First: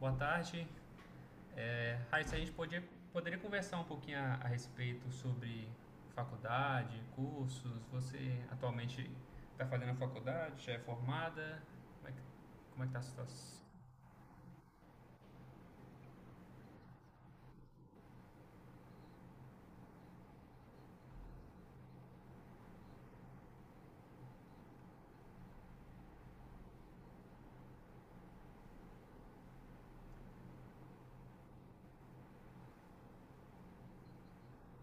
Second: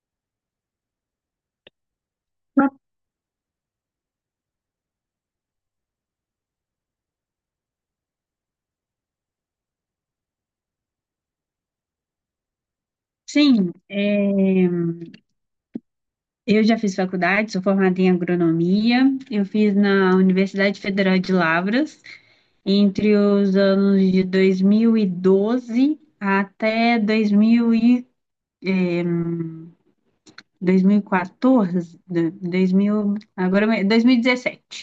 Boa tarde. Raíssa, a gente poderia conversar um pouquinho a respeito sobre faculdade, cursos. Você atualmente está fazendo a faculdade, já é formada? Como é que, como é que tá a situação? Sim, eu já fiz faculdade, sou formada em agronomia. Eu fiz na Universidade Federal de Lavras entre os anos de 2012 até 2000 e, é, 2014, do- 2000, agora 2017,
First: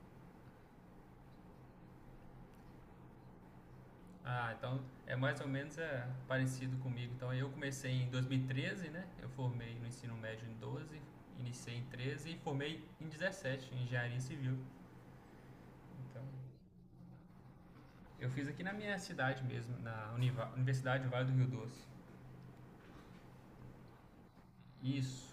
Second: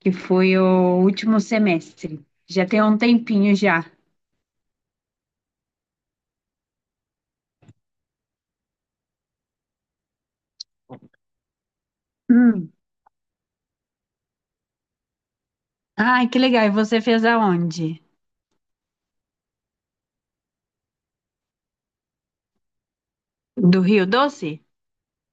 que foi o último semestre. Já tem um tempinho já. Ah, então é mais ou menos parecido comigo. Então eu comecei em 2013, né? Eu formei no ensino médio em 12, iniciei em 13 e Hum. formei em 17, em engenharia civil. Então Ai, que legal. E você fez aonde? eu fiz aqui na minha cidade mesmo, na Universidade do Vale do Rio Doce. Do Rio Doce? Isso.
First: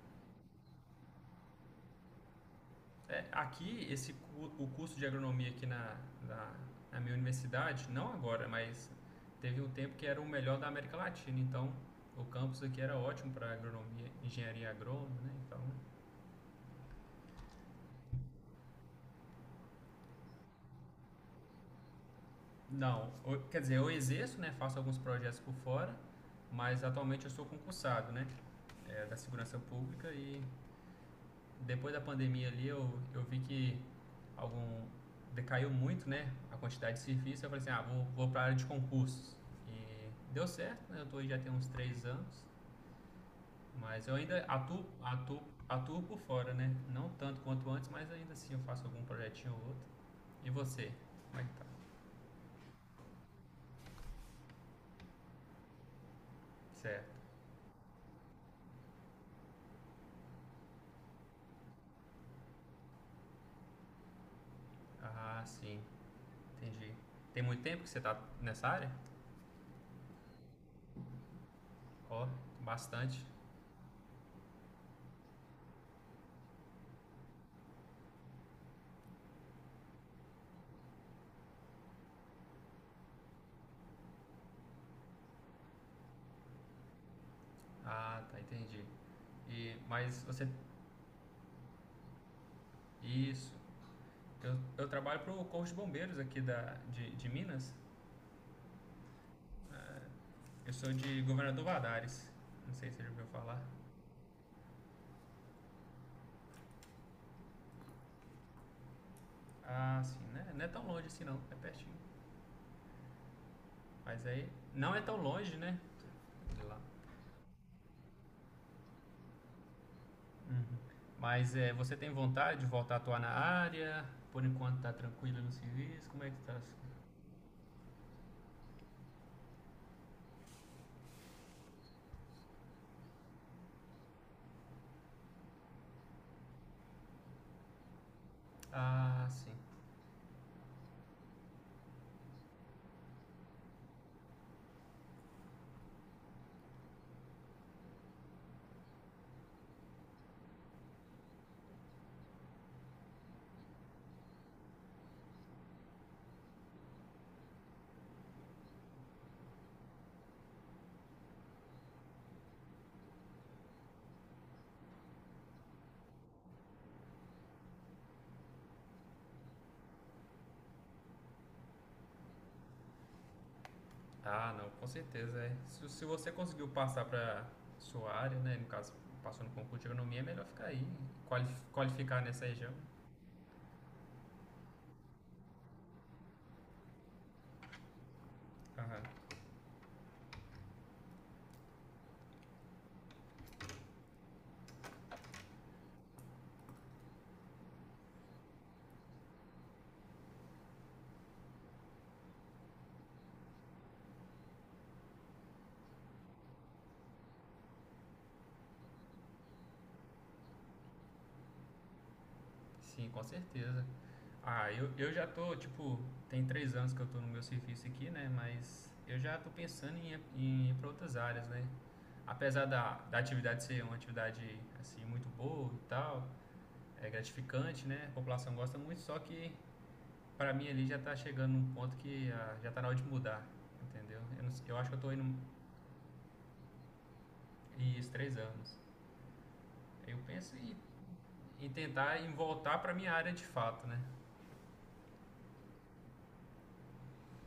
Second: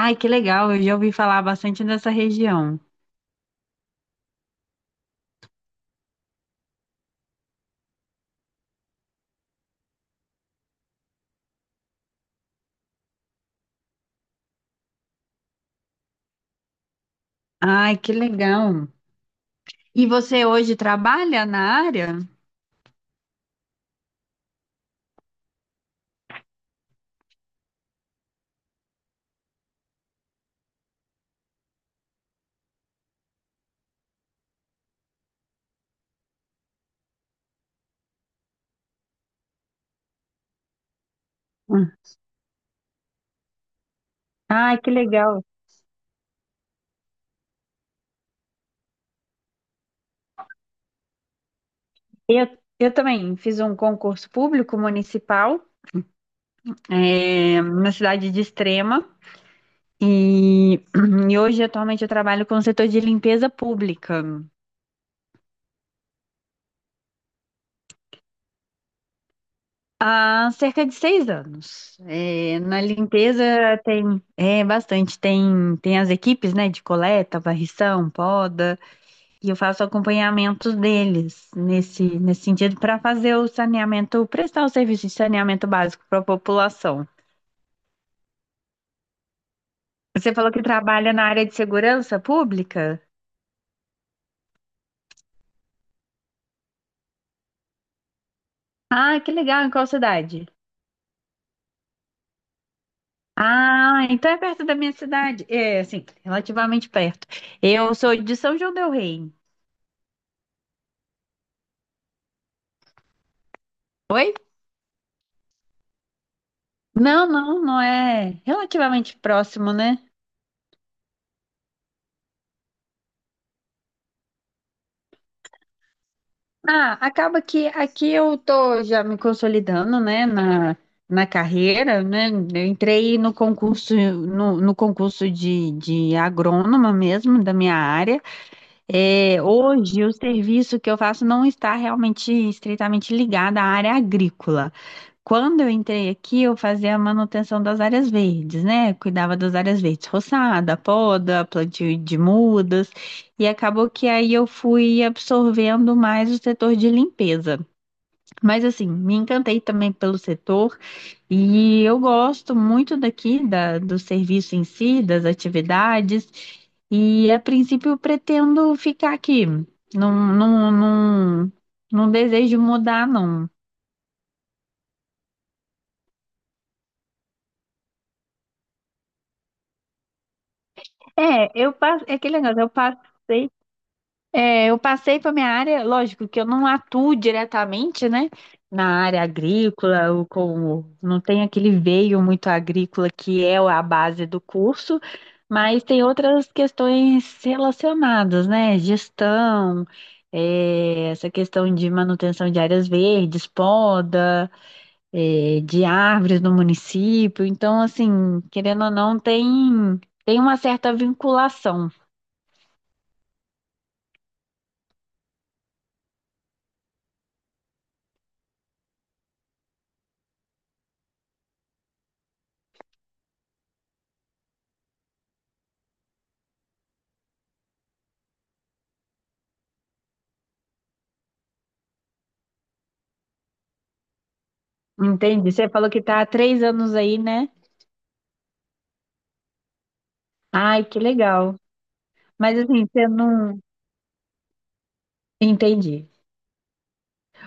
Ai, que legal. Eu já ouvi falar bastante dessa região. É, aqui, esse, o curso de agronomia aqui na, na minha universidade, não agora, mas teve um tempo que era o melhor da América Latina. Então, o campus aqui era ótimo para agronomia, engenharia agrônoma, né? Então, Ai, que legal. E você hoje trabalha na área? não, quer dizer, eu exerço, né? Faço alguns projetos por fora, mas atualmente eu sou concursado, né? É, da segurança pública e depois da pandemia ali, eu vi que algum decaiu muito, né, a quantidade de serviço. Eu falei assim, ah, vou para a área de concursos. E deu certo, né? Eu tô aí já tem uns Hum. 3 anos, mas eu ainda Ai, que legal. atuo por fora, né? Não tanto quanto antes, mas ainda assim eu faço algum projetinho ou outro. E você? Como é que tá? Eu, eu também fiz um concurso público municipal, Certo. Na cidade de Extrema. E, e hoje, atualmente, eu trabalho com o setor de limpeza pública Ah, sim. Entendi. Tem muito tempo que você tá nessa área? há cerca de 6 anos. Ó, É, na bastante. limpeza tem bastante, tem as equipes, né, de coleta, varrição, poda. E eu faço acompanhamento deles nesse sentido para fazer o saneamento, prestar o serviço de saneamento básico para a população. Ah, tá, entendi. E, mas Você você... falou que trabalha na área de segurança pública? Isso. Eu trabalho para o Corpo de Bombeiros aqui de Minas. Ah, que legal, em É, qual cidade? eu sou de Governador Valadares. Não sei se você já ouviu falar. Ah, então é perto da minha cidade. É, assim, relativamente perto. Eu sou de São João del Rei. Ah, sim, né? Não é tão longe assim não, é pertinho. Mas Oi? aí, não é tão longe, né? De lá. Não, não, não é relativamente próximo, né? Uhum. Mas é, você tem vontade de voltar a atuar na área? Por enquanto tá tranquilo no serviço? Como é que tá? Ah, acaba que aqui eu tô já me consolidando, né, na carreira, né? Eu entrei no concurso, no concurso de agrônoma mesmo, da minha área. Ah, É, sim. hoje, o serviço que eu faço não está realmente estritamente ligado à área agrícola. Quando eu entrei aqui, eu fazia a manutenção das áreas verdes, né? Cuidava das áreas verdes, roçada, poda, plantio de mudas, e acabou que aí eu fui absorvendo mais o setor de limpeza. Mas assim, me encantei também pelo setor. E eu gosto muito daqui do serviço em si, das atividades, e a princípio eu pretendo ficar aqui. Não, não, não, não desejo mudar, não. Ah, não, com certeza. É. Se você conseguiu passar para sua área, né? No caso, passou no concurso de agronomia, é melhor ficar aí, É, eu passo, é qualificar aquele nessa negócio, eu região. passei É, eu passei para minha área, lógico que eu não atuo diretamente, né, na Aham. área agrícola, ou com não tem aquele veio muito agrícola que é a base do curso, mas tem outras questões relacionadas, né, gestão, essa questão de manutenção de áreas verdes, poda, de árvores no município. Então, assim, querendo ou não, tem uma certa vinculação. Sim, com certeza. Ah, eu já tô, tipo, tem 3 anos que eu tô no meu serviço aqui, né? Mas eu já tô pensando em, em ir para outras áreas, né? Apesar da atividade ser uma atividade, assim, muito boa e tal, é gratificante, né? A população gosta muito, só que pra mim ali já tá chegando num ponto que ah, já tá na hora de mudar, entendeu? Eu, não sei- eu acho que eu tô indo Entende? Você falou que está há 3 anos aí, né? isso 3 anos. Eu penso em, Ai, que legal. em tentar Mas voltar assim, pra você minha área de não. fato, né? Entendi.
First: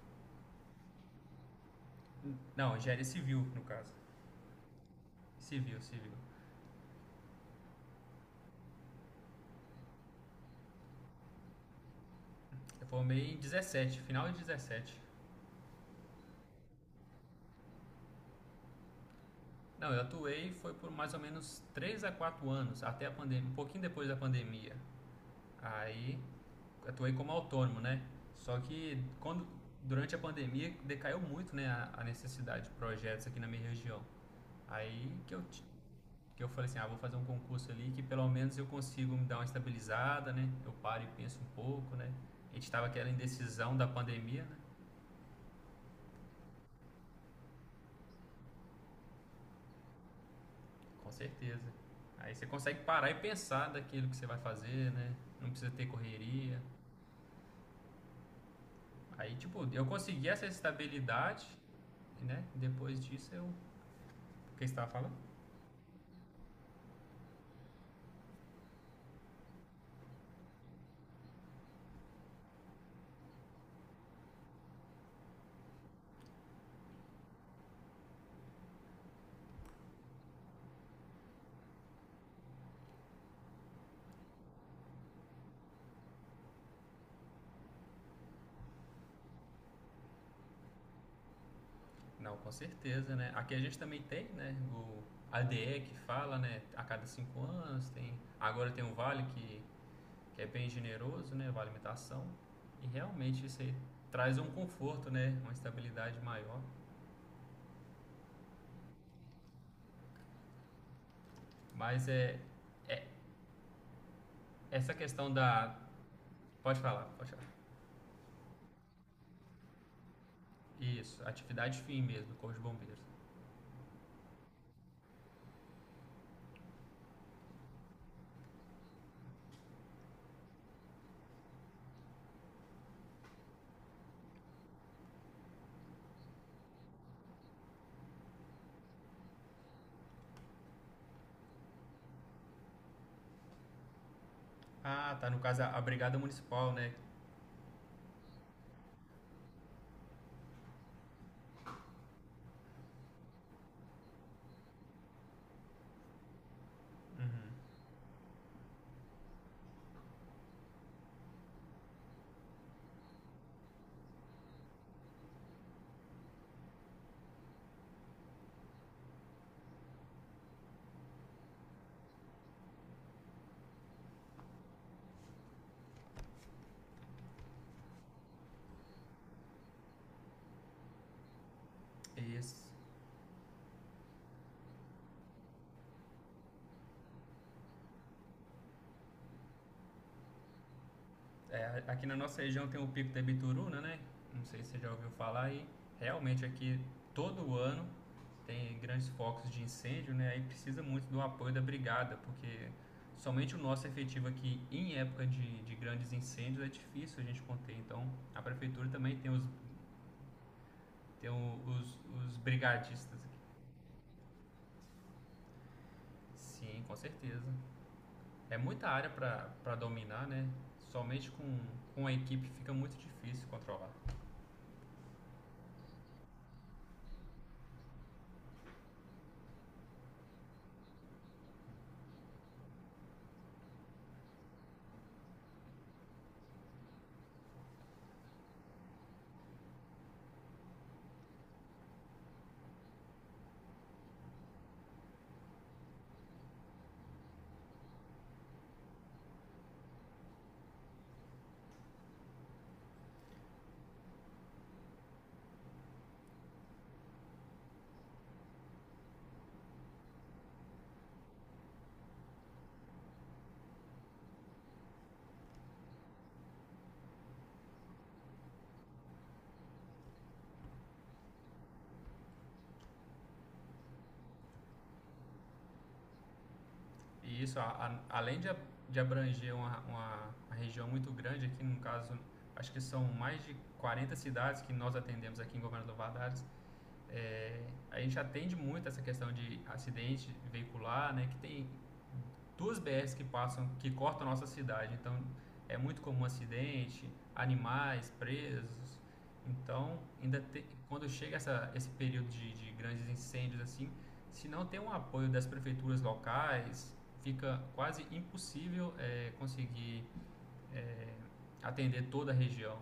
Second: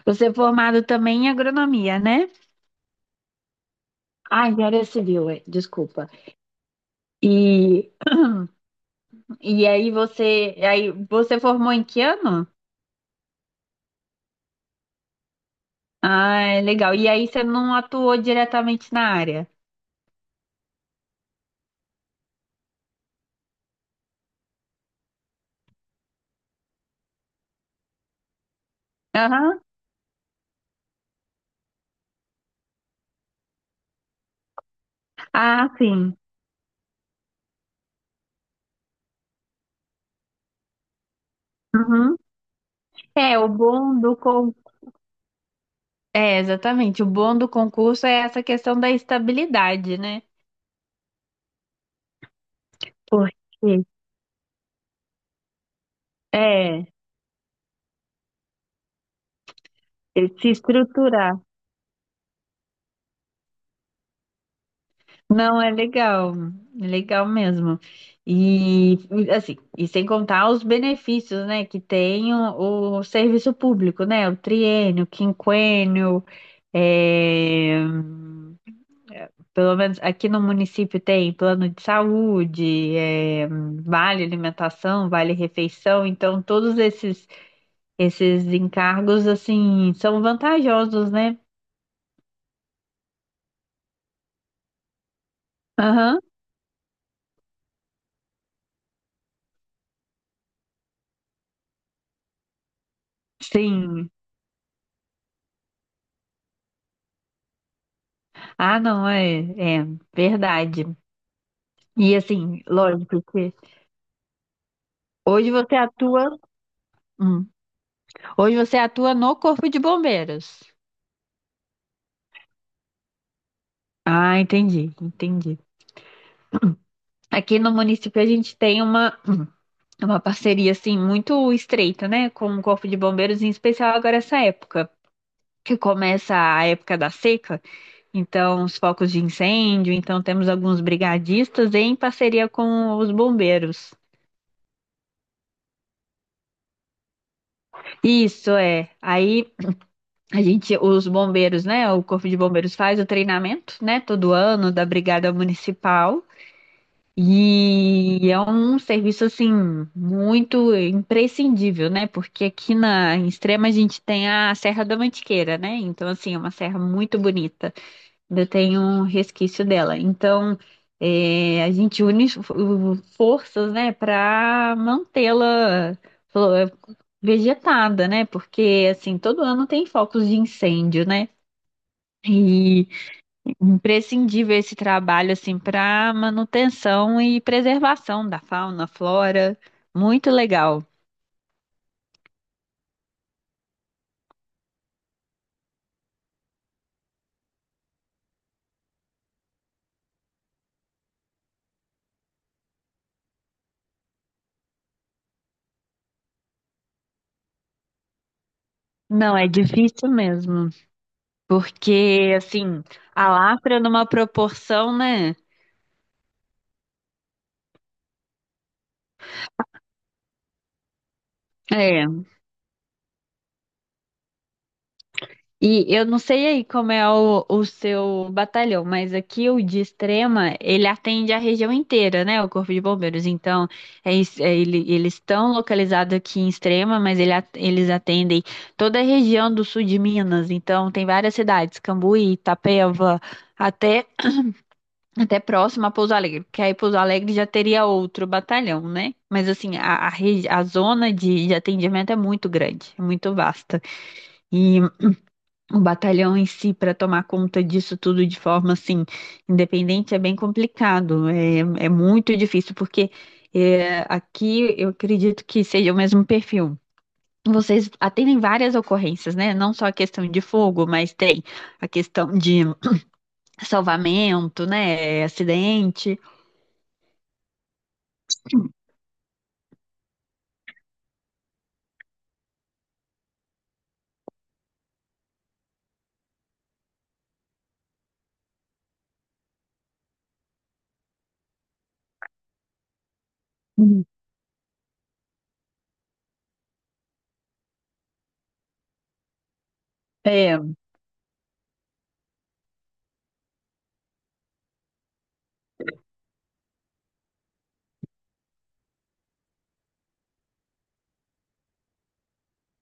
Você é formado também em agronomia, né? Não, engenharia civil, no caso. Ah, em área civil, é, Civil, desculpa. civil. E, aí você formou em que ano? Eu formei em 17, final de 17. Ah, legal. E aí você não atuou diretamente na área? Não, eu atuei foi por mais ou menos 3 a 4 anos, até a pandemia, um pouquinho depois da pandemia. Aí atuei como autônomo, né? Só que quando Aham. durante a pandemia decaiu muito, né, a necessidade de projetos aqui na minha região. Aí que eu ti- Ah, sim. que eu falei assim, ah, vou fazer um concurso ali que pelo menos eu consigo me dar uma estabilizada, né? Eu paro e penso um pouco, né? Uhum. A gente estava aquela É, o indecisão da bom do pandemia, con... né? É, exatamente. O bom do concurso é essa questão da estabilidade, né? Com certeza. Aí você consegue parar e pensar Porque, daquilo que você vai fazer, né? Não precisa ter correria. é, Aí, tipo, eu consegui ele essa se estruturar. estabilidade, né? Depois disso eu. O que você estava falando? Não, é legal mesmo. E assim, e sem contar os benefícios, né, que tem o serviço público, né? O triênio, o quinquênio, é, pelo menos aqui no município tem plano de saúde, vale alimentação, vale refeição, então todos esses encargos assim são vantajosos, né? Não, com certeza, né? Aqui a gente também tem, né? O ADE que Aham, fala, né? A cada 5 anos tem. Agora tem um vale que é bem generoso, né? Vale alimentação. E realmente isso aí sim. traz um conforto, né? Uma estabilidade maior. Ah, não, é verdade. Mas E é. assim, É lógico que essa questão hoje da. você atua, Pode falar, pode falar. hum, hoje você atua no Corpo de Bombeiros. Isso, atividade fim mesmo, Corpo de Bombeiros. Ah, entendi, entendi. Aqui no município a gente tem uma parceria assim muito estreita, né, com o Corpo de Bombeiros, em especial agora essa época, que começa a época da seca, então os focos de incêndio, então temos alguns brigadistas em parceria com os bombeiros. Ah, tá, no caso a Brigada Municipal, né? Isso é. Aí a gente, os bombeiros, né? O Corpo de Bombeiros faz o treinamento, né? Todo ano da Brigada Municipal. Uhum. E é um serviço, assim, muito imprescindível, né? Porque aqui na, em Extrema a gente tem a Serra da Mantiqueira, né? Então, assim, é uma serra muito bonita ainda tem um resquício dela. Então, a gente une forças, né, para mantê-la flo- vegetada, né? Porque assim, todo ano tem focos de incêndio, né? Isso. E imprescindível esse trabalho assim para manutenção e preservação da fauna, flora, muito legal. É, aqui na nossa região tem o Pico da Bituruna, né? Não sei se você já ouviu falar e realmente aqui todo ano tem grandes focos de incêndio, né? Aí precisa muito do apoio da brigada, porque somente o nosso efetivo aqui em época de grandes incêndios é difícil a gente conter. Então a prefeitura também tem Não, os, é difícil mesmo, tem o- os, porque os assim, brigadistas a aqui. lafra numa proporção, né? Sim, com certeza. É muita área para dominar, né? Somente com a É. equipe fica muito difícil controlar. E eu não sei aí como é o seu batalhão, mas aqui o de Extrema, ele atende a região inteira, né? O Corpo de Bombeiros. Então, é isso, é, eles estão localizados aqui em Extrema, mas eles atendem toda a região do sul de Minas. Então, tem várias cidades, Cambuí, Itapeva, até, até próximo a Pouso Alegre, porque aí Pouso Alegre já teria outro batalhão, né? Mas, assim, a zona de atendimento é muito grande, é muito vasta. E o batalhão em si, para tomar conta disso tudo de forma assim, independente, é bem complicado. É, é muito difícil, porque aqui eu acredito que seja o mesmo perfil. Vocês atendem várias ocorrências, né? Não só a questão de fogo, mas tem a questão de salvamento, né? Acidente. E isso, além de abranger uma região muito grande, aqui no caso, acho que são mais de 40 cidades que nós atendemos aqui em Governador Valadares. É, a gente atende muito essa questão de acidente veicular, né? Que tem duas BRs que passam, que Uhum. cortam a nossa cidade. Então, é muito comum acidente, animais presos. Então, É, quando chega essa, esse período de grandes incêndios assim, se não tem um apoio das prefeituras locais, fica quase impossível conseguir eh, atender toda a região.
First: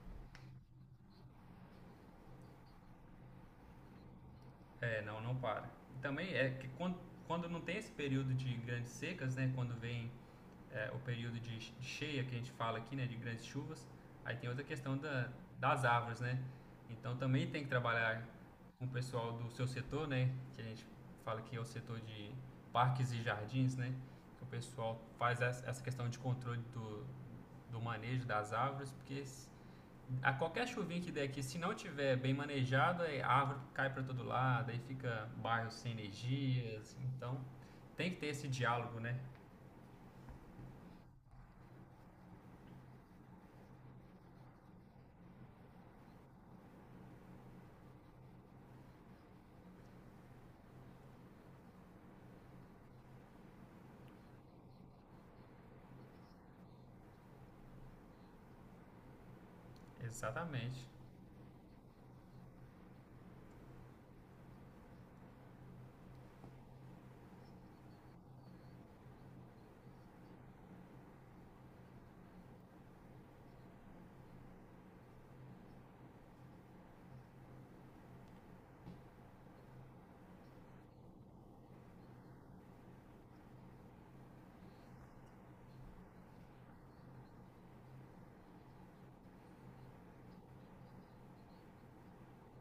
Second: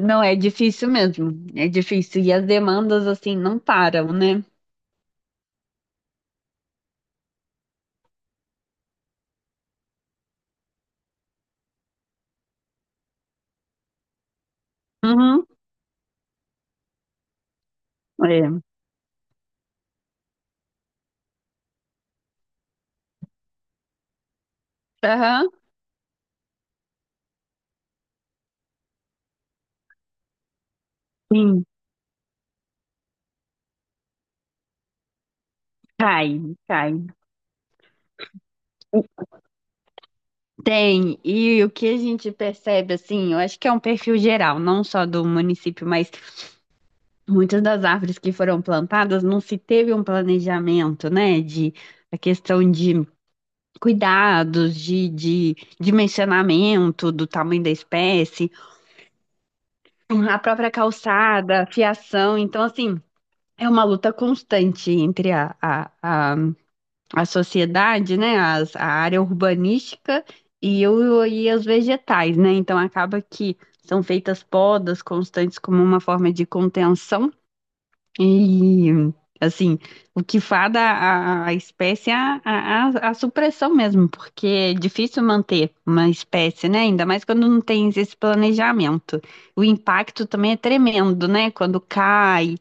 não, é difícil mesmo. É difícil. E as demandas, assim, não param, né? É, não, não para. Também é que quando não tem esse período de grandes secas, né, quando vem é, o período de cheia que a gente fala aqui, né, de grandes chuvas, aí tem outra questão da, Uhum. das árvores, né? Então também tem que trabalhar É. com o pessoal do seu setor, né, que a gente fala que é o setor de parques e jardins, né, que o pessoal faz Aham. essa questão de controle do manejo das árvores, porque a qualquer chuvinha que der aqui, se Sim, não tiver bem manejado, a árvore cai para todo lado, aí fica bairro sem cai, energia. cai. Assim, então, tem que ter esse diálogo, né? Tem, e o que a gente percebe, assim, eu acho que é um perfil geral, não só do município, mas muitas das árvores que foram plantadas não se teve um planejamento, né, de a questão de cuidados, de dimensionamento do tamanho da espécie, a própria Exatamente. calçada, a fiação, então, assim, é uma luta constante entre a sociedade, né, a área urbanística e os vegetais, né? Então acaba que são feitas podas constantes como uma forma de contenção e assim, o que fada a espécie é a supressão mesmo, porque é difícil manter uma espécie, né? Ainda mais quando não tem esse planejamento. O impacto também é tremendo, né? Quando cai,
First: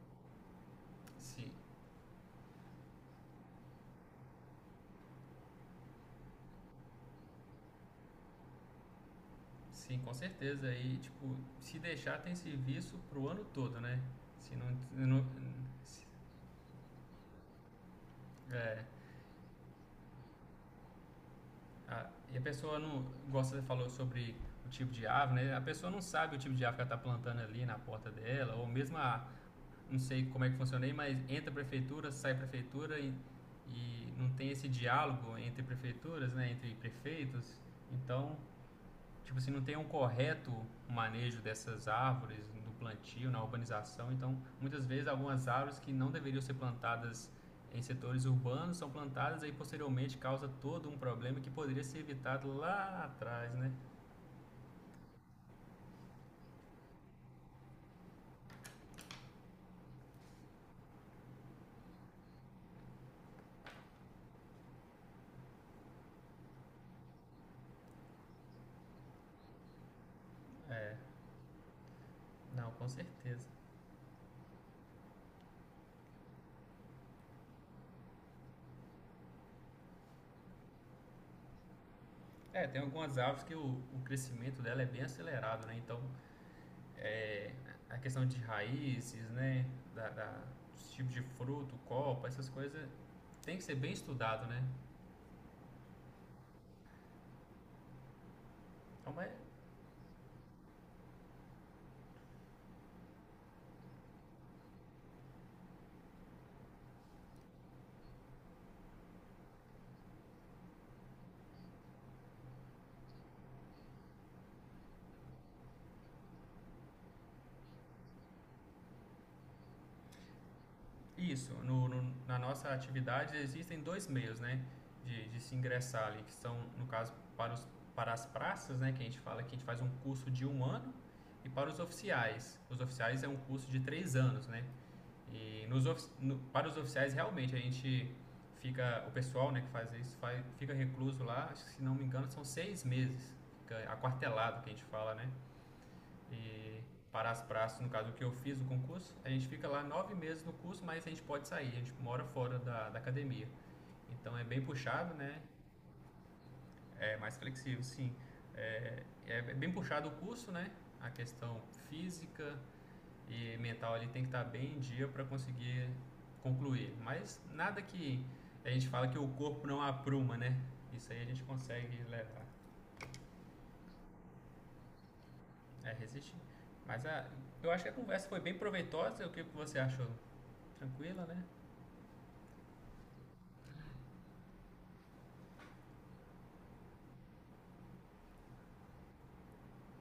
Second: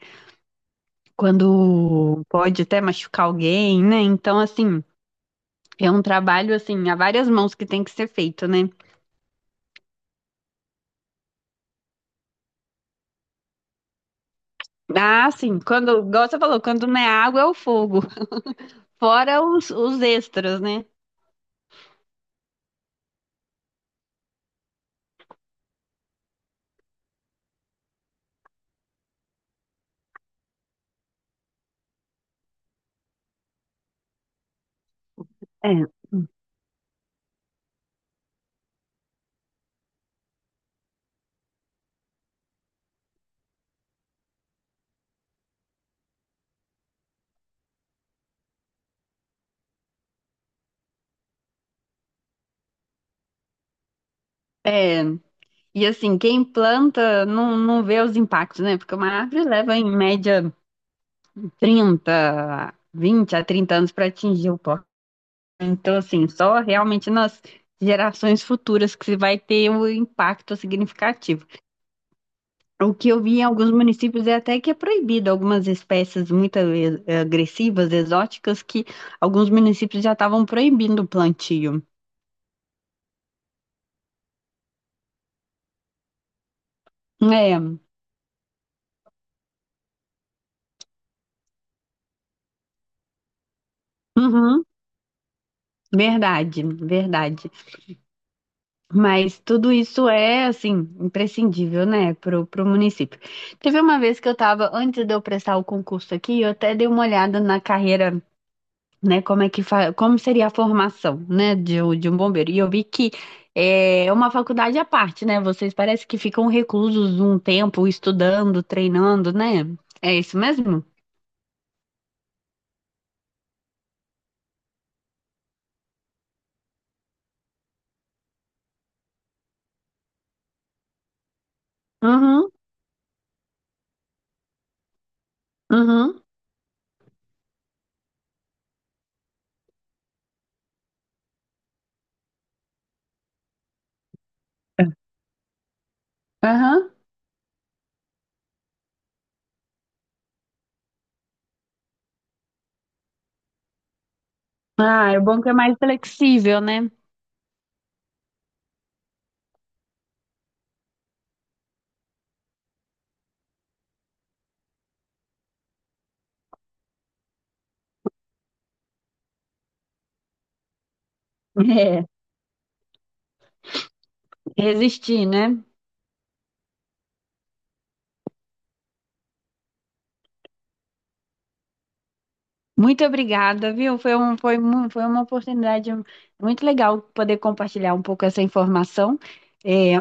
Sim, quando pode até machucar alguém, né? Então, assim, é um trabalho, assim, há várias mãos que tem que ser feito, né? sim, com certeza. E, tipo, se deixar, tem serviço pro ano todo, né? Se não. não- Ah, sim, quando, se- igual você falou, quando não é água, é o fogo. é, Fora os extras, né? a- E a pessoa não. Gosta, você falou sobre o tipo de ave, né? A pessoa não sabe o tipo de ave que ela tá plantando ali na porta dela, ou mesmo a não sei como é que funciona aí, mas entra a prefeitura, sai a prefeitura e não tem esse diálogo entre É. prefeituras, né, entre prefeitos. Então, tipo assim, não tem um correto manejo dessas árvores no plantio, na urbanização. Então, muitas vezes algumas árvores que não deveriam ser plantadas em setores urbanos são plantadas e posteriormente causa todo um problema que poderia ser evitado lá atrás, né? É. E assim, quem planta não, não vê os impactos, né? Porque uma árvore leva em média 30, 20 a 30 anos para atingir o pó. Então, assim, só realmente nas gerações futuras que se vai ter um impacto significativo. Não, com O que eu vi em certeza. alguns municípios é até que é proibido algumas espécies muito agressivas, exóticas, que alguns municípios já estavam proibindo o plantio. É, tem algumas árvores que o crescimento dela é bem acelerado, né? Então, é, É, a questão de raízes, né? Da, da, dos tipos de fruto, copa, essas coisas tem que ser bem estudado, né? uhum, verdade, verdade. Então é Mas tudo isso é, assim, imprescindível, né, pro, pro município. Teve uma vez que eu estava, antes de eu prestar o concurso aqui, eu até dei uma olhada na carreira né? Como é que fa... Como seria a formação, né, de um bombeiro? E eu vi que é uma faculdade à parte, né? Vocês parece que ficam reclusos um tempo estudando, treinando, né? É isso mesmo? isso. No, no- na nossa atividade existem dois meios, né? De se ingressar ali, que são, no caso, para, os, para as praças, né? Que a gente fala que a gente faz um curso de um ano e para os Uhum, oficiais. Os oficiais é um curso de 3 anos, né? E nos uhum, no- para os oficiais, realmente, a gente fica. O pessoal né, que fica recluso lá, acho que, se não me engano, são 6 meses. Fica aquartelado, que a gente fala, né? E aham. para as praças, no caso, o que eu fiz o concurso, a gente fica lá 9 meses no curso, mas a gente pode sair, a gente mora fora da academia. Então é bem Ah, puxado, é bom né? que é mais flexível, né? É mais flexível, sim. É, é bem puxado o curso, né? A questão física, e mental ali tem que estar bem em dia para conseguir concluir. Mas nada que a gente fala que o corpo não apruma, né? Isso aí a gente consegue É, levar, resistir, né? é, resistir. Mas a, eu acho que a conversa foi bem proveitosa. O que você achou? Tranquila, né? Muito obrigada, viu? Foi um, foi, mu- Foi uma oportunidade muito legal poder compartilhar um pouco essa informação. É,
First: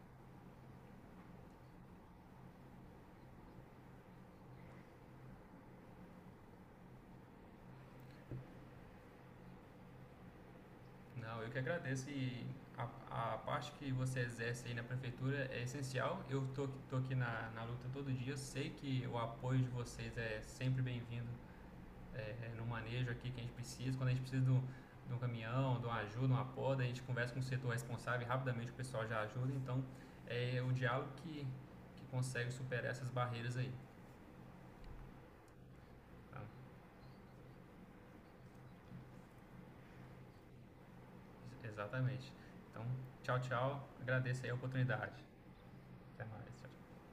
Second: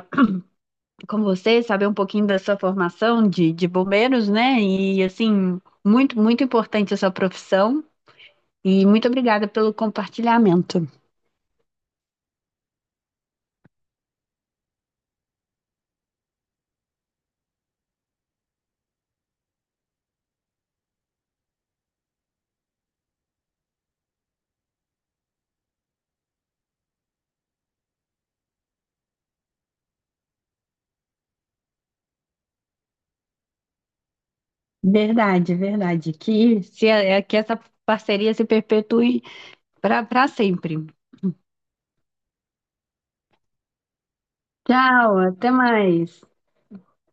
com você, saber um pouquinho da sua formação de bombeiros, né? E assim, muito, muito importante a sua profissão. E muito obrigada pelo compartilhamento. Não, eu que agradeço e a, a parte que você exerce aí na prefeitura é essencial. Eu tô aqui na luta todo dia. Eu sei que o apoio de vocês é sempre bem-vindo é, é, no manejo aqui que a gente precisa. Quando a gente precisa do um, de um caminhão, de uma ajuda, uma poda, a gente conversa com o setor responsável e rapidamente o pessoal já ajuda. Então, é o diálogo que consegue superar essas barreiras aí. Verdade, verdade. Tá? Que essa parceria se perpetue para para sempre. Exatamente. Então, tchau, tchau. Agradeço aí a Tchau, oportunidade. até mais. Até mais. Tchau.